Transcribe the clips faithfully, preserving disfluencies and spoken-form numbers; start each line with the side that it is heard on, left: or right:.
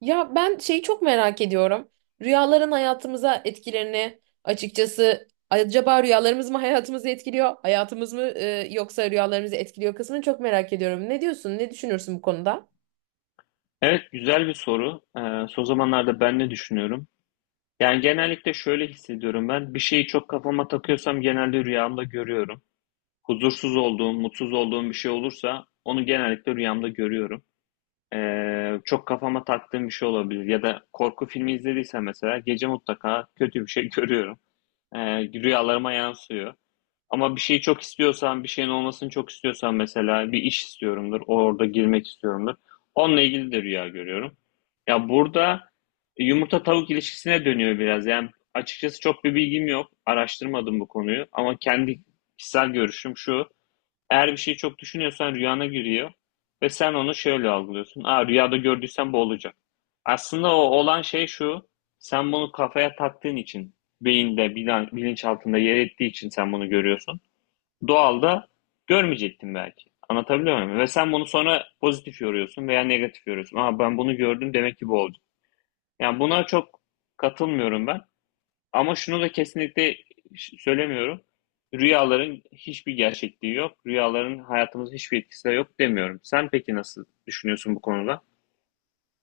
right: Ya ben şeyi çok merak ediyorum. Rüyaların hayatımıza etkilerini açıkçası acaba rüyalarımız mı hayatımızı etkiliyor, hayatımız mı e, yoksa rüyalarımızı etkiliyor kısmını çok merak ediyorum. Ne diyorsun? Ne düşünürsün bu konuda?
left: Evet, güzel bir soru. Ee, son zamanlarda ben ne düşünüyorum? Yani genellikle şöyle hissediyorum ben. Bir şeyi çok kafama takıyorsam genelde rüyamda görüyorum. Huzursuz olduğum, mutsuz olduğum bir şey olursa onu genellikle rüyamda görüyorum. Ee, çok kafama taktığım bir şey olabilir. Ya da korku filmi izlediysem mesela gece mutlaka kötü bir şey görüyorum. Ee, rüyalarıma yansıyor. Ama bir şeyi çok istiyorsan, bir şeyin olmasını çok istiyorsan mesela bir iş istiyorumdur, orada girmek istiyorumdur. Onunla ilgili de rüya görüyorum. Ya burada yumurta tavuk ilişkisine dönüyor biraz. Yani açıkçası çok bir bilgim yok. Araştırmadım bu konuyu ama kendi kişisel görüşüm şu. Eğer bir şeyi çok düşünüyorsan rüyana giriyor ve sen onu şöyle algılıyorsun. Aa, rüyada gördüysen bu olacak. Aslında o olan şey şu. Sen bunu kafaya taktığın için, beyinde, bilan- bilinçaltında yer ettiği için sen bunu görüyorsun. Doğalda görmeyecektin belki. Anlatabiliyor muyum? Ve sen bunu sonra pozitif yoruyorsun veya negatif yoruyorsun. Aa, ben bunu gördüm, demek ki bu oldu. Yani buna çok katılmıyorum ben. Ama şunu da kesinlikle söylemiyorum. Rüyaların hiçbir gerçekliği yok. Rüyaların hayatımızda hiçbir etkisi de yok demiyorum. Sen peki nasıl düşünüyorsun bu konuda?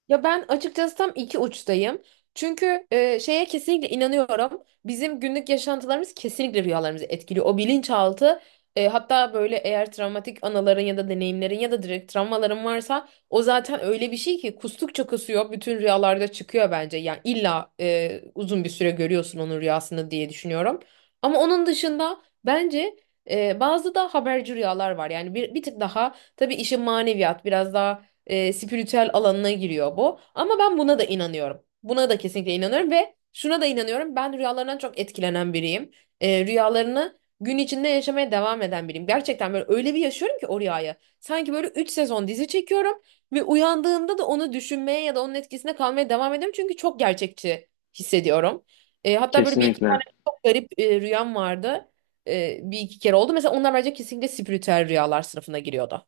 right: Ya ben açıkçası tam iki uçtayım. Çünkü e, şeye kesinlikle inanıyorum. Bizim günlük yaşantılarımız kesinlikle rüyalarımızı etkiliyor. O bilinçaltı e, hatta böyle eğer travmatik anıların ya da deneyimlerin ya da direkt travmaların varsa o zaten öyle bir şey ki kustukça kusuyor bütün rüyalarda çıkıyor bence. Yani illa e, uzun bir süre görüyorsun onun rüyasını diye düşünüyorum. Ama onun dışında bence e, bazı da haberci rüyalar var. Yani bir, bir tık daha tabii işin maneviyat biraz daha e, spiritüel alanına giriyor bu. Ama ben buna da inanıyorum. Buna da kesinlikle inanıyorum ve şuna da inanıyorum. Ben rüyalarından çok etkilenen biriyim. E, rüyalarını gün içinde yaşamaya devam eden biriyim. Gerçekten böyle öyle bir yaşıyorum ki o rüyayı. Sanki böyle üç sezon dizi çekiyorum ve uyandığımda da onu düşünmeye ya da onun etkisinde kalmaya devam ediyorum. Çünkü çok gerçekçi hissediyorum. E, hatta böyle bir iki
left: Kesinlikle.
right: tane çok garip e, rüyam vardı. E, bir iki kere oldu. Mesela onlar bence kesinlikle spiritüel rüyalar sınıfına giriyordu.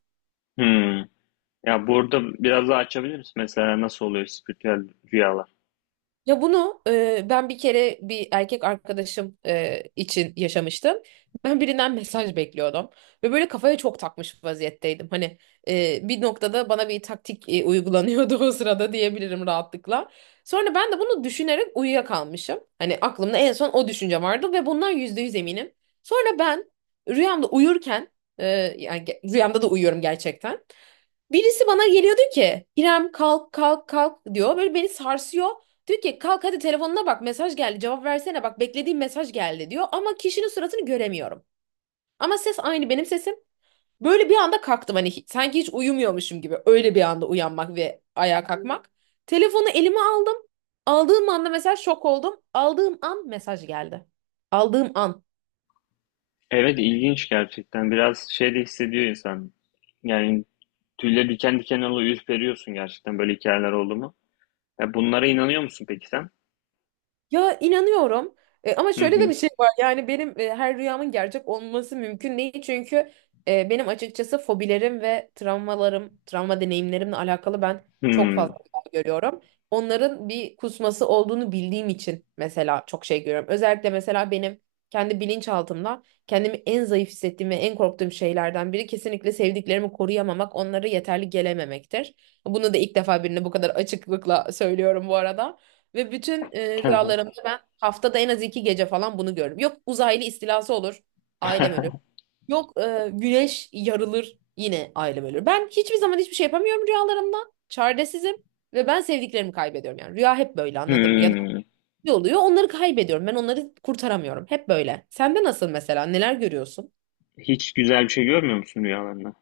left: Hmm. Ya burada biraz daha açabilir misin? Mesela nasıl oluyor spiritüel rüyalar?
right: Ya bunu e, ben bir kere bir erkek arkadaşım e, için yaşamıştım. Ben birinden mesaj bekliyordum ve böyle kafaya çok takmış vaziyetteydim. Hani e, bir noktada bana bir taktik e, uygulanıyordu o sırada diyebilirim rahatlıkla. Sonra ben de bunu düşünerek uyuyakalmışım. Hani aklımda en son o düşünce vardı ve bundan yüzde yüz eminim. Sonra ben rüyamda uyurken e, yani ge- rüyamda da uyuyorum gerçekten. Birisi bana geliyordu ki İrem kalk kalk kalk diyor. Böyle beni sarsıyor. Diyor ki kalk hadi telefonuna bak mesaj geldi cevap versene bak beklediğim mesaj geldi diyor. Ama kişinin suratını göremiyorum. Ama ses aynı benim sesim. Böyle bir anda kalktım hani hi- sanki hiç uyumuyormuşum gibi. Öyle bir anda uyanmak ve ayağa kalkmak. Telefonu elime aldım. Aldığım anda mesela şok oldum. Aldığım an mesaj geldi. Aldığım an.
left: Evet, ilginç gerçekten. Biraz şey de hissediyor insan. Yani, tüyleri diken diken oluyor, ürperiyorsun, gerçekten böyle hikayeler oldu mu? Ya bunlara inanıyor musun peki sen?
right: Ya inanıyorum. E, ama
left: Hı
right: şöyle de
left: hı.
right: bir şey var. Yani benim e, her rüyamın gerçek olması mümkün değil. Çünkü e, benim açıkçası fobilerim ve travmalarım, travma deneyimlerimle alakalı ben çok
left: Hmm.
right: fazla şey görüyorum. Onların bir kusması olduğunu bildiğim için mesela çok şey görüyorum. Özellikle mesela benim kendi bilinçaltımda kendimi en zayıf hissettiğim ve en korktuğum şeylerden biri kesinlikle sevdiklerimi koruyamamak, onlara yeterli gelememektir. Bunu da ilk defa birine bu kadar açıklıkla söylüyorum bu arada. Ve bütün e, rüyalarımda ben haftada en az iki gece falan bunu görürüm. Yok uzaylı istilası olur, ailem ölür. Yok e, güneş yarılır, yine ailem ölür. Ben hiçbir zaman hiçbir şey yapamıyorum rüyalarımda. Çaresizim ve ben sevdiklerimi kaybediyorum. Yani rüya hep böyle anladın mı? Ya da
left: Hmm.
right: ne oluyor onları kaybediyorum. Ben onları kurtaramıyorum. Hep böyle. Sende nasıl mesela? Neler görüyorsun?
left: Hiç güzel bir şey görmüyor musun rüyalarında?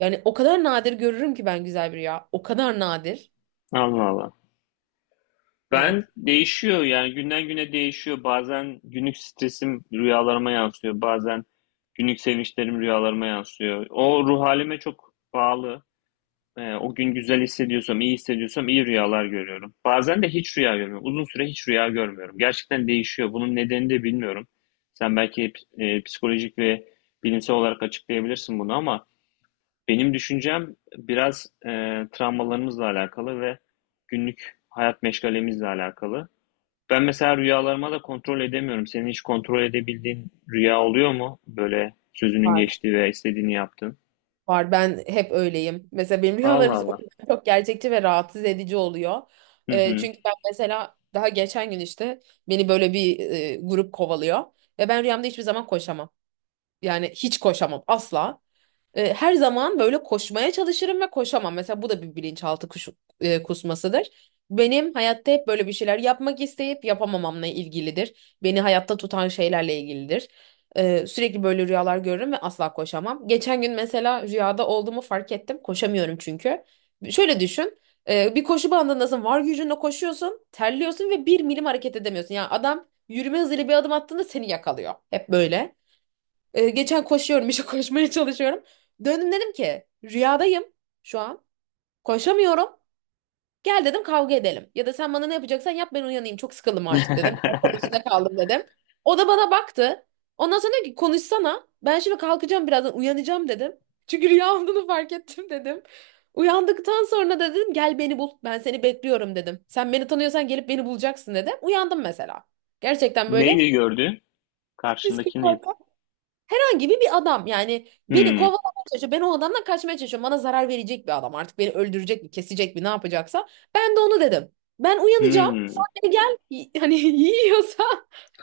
right: Yani o kadar nadir görürüm ki ben güzel bir rüya. O kadar nadir.
left: Allah Allah. Ben
right: Evet.
left: değişiyor, yani günden güne değişiyor. Bazen günlük stresim rüyalarıma yansıyor. Bazen günlük sevinçlerim rüyalarıma yansıyor. O ruh halime çok bağlı. Ee, o gün güzel hissediyorsam, iyi hissediyorsam iyi rüyalar görüyorum. Bazen de hiç rüya görmüyorum. Uzun süre hiç rüya görmüyorum. Gerçekten değişiyor. Bunun nedenini de bilmiyorum. Sen belki e, psikolojik ve bilimsel olarak açıklayabilirsin bunu, ama benim düşüncem biraz e, travmalarımızla alakalı ve günlük hayat meşgalemizle alakalı. Ben mesela rüyalarıma da kontrol edemiyorum. Senin hiç kontrol edebildiğin rüya oluyor mu? Böyle sözünün
right: Var.
left: geçtiği veya istediğini yaptığın.
right: Var ben hep öyleyim. Mesela benim rüyalarım
left: Allah
right: hiç- o
left: Allah.
right: yüzden çok gerçekçi ve rahatsız edici oluyor.
left: Hı
right: Ee,
left: hı.
right: çünkü ben mesela daha geçen gün işte beni böyle bir e, grup kovalıyor. Ve ben rüyamda hiçbir zaman koşamam. Yani hiç koşamam asla. E, her zaman böyle koşmaya çalışırım ve koşamam. Mesela bu da bir bilinçaltı kuş, e, kusmasıdır. Benim hayatta hep böyle bir şeyler yapmak isteyip yapamamamla ilgilidir. Beni hayatta tutan şeylerle ilgilidir. E, sürekli böyle rüyalar görürüm ve asla koşamam. Geçen gün mesela rüyada olduğumu fark ettim. Koşamıyorum çünkü. Şöyle düşün. E, bir koşu bandındasın. Var gücünle koşuyorsun. Terliyorsun ve bir milim hareket edemiyorsun. Yani adam yürüme hızıyla bir adım attığında seni yakalıyor. Hep böyle. Ee, geçen koşuyorum işte koşmaya çalışıyorum. Döndüm dedim ki rüyadayım şu an. Koşamıyorum. Gel dedim kavga edelim. Ya da sen bana ne yapacaksan yap ben uyanayım. Çok sıkıldım artık dedim. Arkadaşına içinde kaldım dedim. O da bana baktı. Ondan sonra dedi ki konuşsana. Ben şimdi kalkacağım birazdan uyanacağım dedim. Çünkü rüya olduğunu fark ettim dedim. Uyandıktan sonra da dedim gel beni bul. Ben seni bekliyorum dedim. Sen beni tanıyorsan gelip beni bulacaksın dedim. Uyandım mesela. Gerçekten böyle
left: Neyi gördün? Karşındaki
right: psikopat
left: neydi?
right: herhangi bir adam yani beni
left: Hmm.
right: kovalamaya çalışıyor. Ben o adamdan kaçmaya çalışıyorum. Bana zarar verecek bir adam artık beni öldürecek mi kesecek mi ne yapacaksa. Ben de onu dedim. Ben uyanacağım.
left: Hmm.
right: Sen beni gel y- hani yiyorsa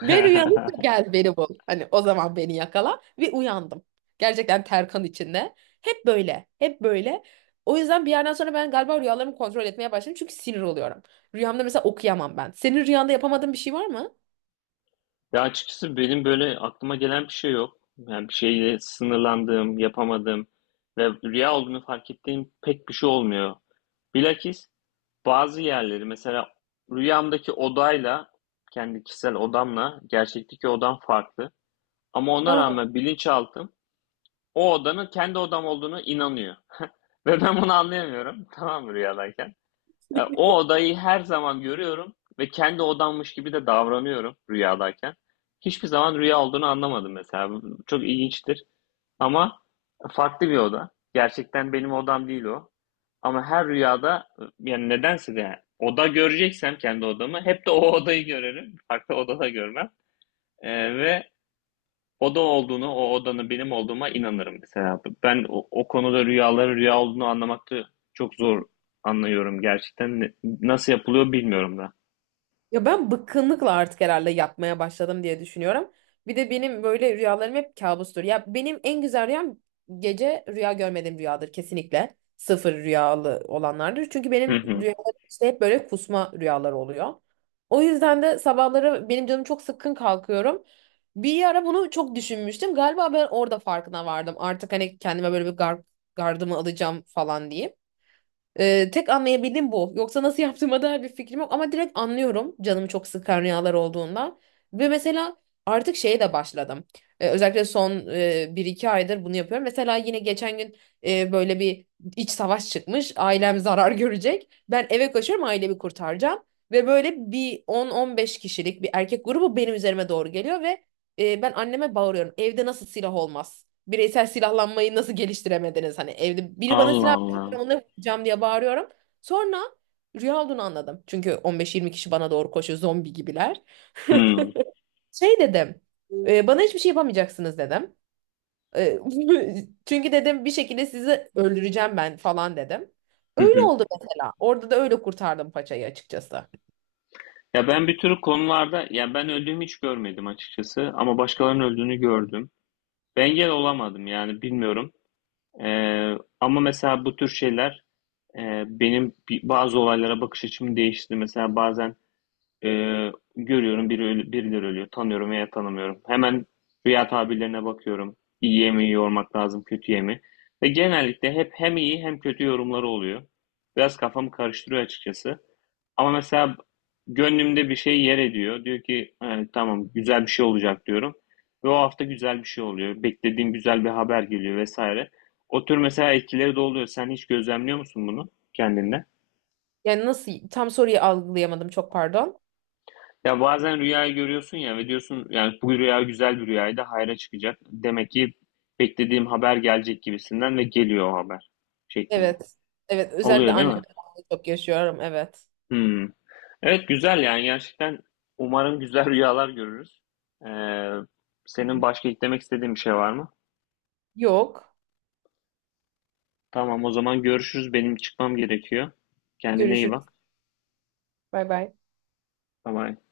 right: ben uyanıp da gel beni bul. Hani o zaman beni yakala ve uyandım. Gerçekten terkan içinde. Hep böyle. Hep böyle. O yüzden bir yerden sonra ben galiba rüyalarımı kontrol etmeye başladım. Çünkü sinir oluyorum. Rüyamda mesela okuyamam ben. Senin rüyanda yapamadığın bir şey var mı?
left: Ya, açıkçası benim böyle aklıma gelen bir şey yok. Yani bir şeyle sınırlandığım, yapamadığım ve rüya olduğunu fark ettiğim pek bir şey olmuyor. Bilakis, bazı yerleri mesela, rüyamdaki odayla, kendi kişisel odamla gerçekteki odam farklı. Ama ona
right: Aa.
left: rağmen bilinçaltım o odanın kendi odam olduğunu inanıyor. Ve ben bunu anlayamıyorum. Tamam mı rüyadayken? Ya, o odayı her zaman görüyorum ve kendi odammış gibi de davranıyorum rüyadayken. Hiçbir zaman rüya olduğunu anlamadım mesela. Bu Çok ilginçtir, ama farklı bir oda. Gerçekten benim odam değil o. Ama her rüyada, yani nedense de yani oda göreceksem kendi odamı, hep de o odayı görerim. Farklı odada görmem. Ee, ve oda olduğunu, o odanın benim olduğuma inanırım mesela. Ben o, o konuda rüyaların rüya olduğunu anlamakta çok zor anlıyorum gerçekten. Ne- Nasıl yapılıyor bilmiyorum da.
right: Ya ben bıkkınlıkla artık herhalde yatmaya başladım diye düşünüyorum. Bir de benim böyle rüyalarım hep kabustur. Ya benim en güzel rüyam gece rüya görmediğim rüyadır kesinlikle. Sıfır rüyalı olanlardır. Çünkü benim
left: Hı hı.
right: rüyalarım işte hep böyle kusma rüyalar oluyor. O yüzden de sabahları benim canım çok sıkkın kalkıyorum. Bir ara bunu çok düşünmüştüm. Galiba ben orada farkına vardım. Artık hani kendime böyle bir gar- gardımı alacağım falan diye. Ee, tek anlayabildiğim bu. Yoksa nasıl yaptığıma dair bir fikrim yok ama direkt anlıyorum canımı çok sıkan rüyalar olduğunda. Ve mesela artık şeye de başladım. Ee, özellikle son e, bir iki aydır bunu yapıyorum. Mesela yine geçen gün e, böyle bir iç savaş çıkmış. Ailem zarar görecek. Ben eve koşuyorum ailemi kurtaracağım. Ve böyle bir on on beş kişilik bir erkek grubu benim üzerime doğru geliyor ve e, ben anneme bağırıyorum. Evde nasıl silah olmaz? Bireysel silahlanmayı nasıl geliştiremediniz? Hani evde biri bana
left: Allah
right: silah
left: Allah.
right: ona vuracağım diye bağırıyorum. Sonra rüya olduğunu anladım. Çünkü on beş yirmi kişi bana doğru koşuyor zombi gibiler.
left: Hı.
right: Şey dedim. E, bana hiçbir şey yapamayacaksınız dedim. E, Çünkü dedim bir şekilde sizi öldüreceğim ben falan dedim.
left: Hı
right: Öyle
left: hı.
right: oldu mesela. Orada da öyle kurtardım paçayı açıkçası.
left: Ya ben bir tür konularda, ya ben öldüğümü hiç görmedim açıkçası, ama başkalarının öldüğünü gördüm. Ben engel olamadım, yani bilmiyorum. Ee, Ama mesela bu tür şeyler e, benim bi- bazı olaylara bakış açımı değiştirdi. Mesela bazen Ee, görüyorum biri ölü- birileri ölüyor. Tanıyorum veya tanımıyorum. Hemen rüya tabirlerine bakıyorum. İyiye mi yormak lazım, kötüye mi? Ve genellikle hep hem iyi hem kötü yorumları oluyor. Biraz kafamı karıştırıyor açıkçası. Ama mesela gönlümde bir şey yer ediyor. Diyor ki "Ha, tamam, güzel bir şey olacak" diyorum. Ve o hafta güzel bir şey oluyor. Beklediğim güzel bir haber geliyor vesaire. O tür mesela etkileri de oluyor. Sen hiç gözlemliyor musun bunu kendinde?
right: Yani nasıl tam soruyu algılayamadım çok pardon.
left: Ya bazen rüyayı görüyorsun ya, ve diyorsun yani bu rüya güzel bir rüyaydı, hayra çıkacak. Demek ki beklediğim haber gelecek gibisinden, ve geliyor o haber şeklinde.
right: Evet. Evet özellikle
left: Oluyor değil mi?
right: annemle çok yaşıyorum evet.
left: Hmm. Evet, güzel, yani gerçekten umarım güzel rüyalar görürüz. Ee, Senin başka eklemek istediğin bir şey var mı?
right: Yok.
left: Tamam, o zaman görüşürüz. Benim çıkmam gerekiyor. Kendine iyi
right: Görüşürüz.
left: bak.
right: Bay bay.
left: Bye bye.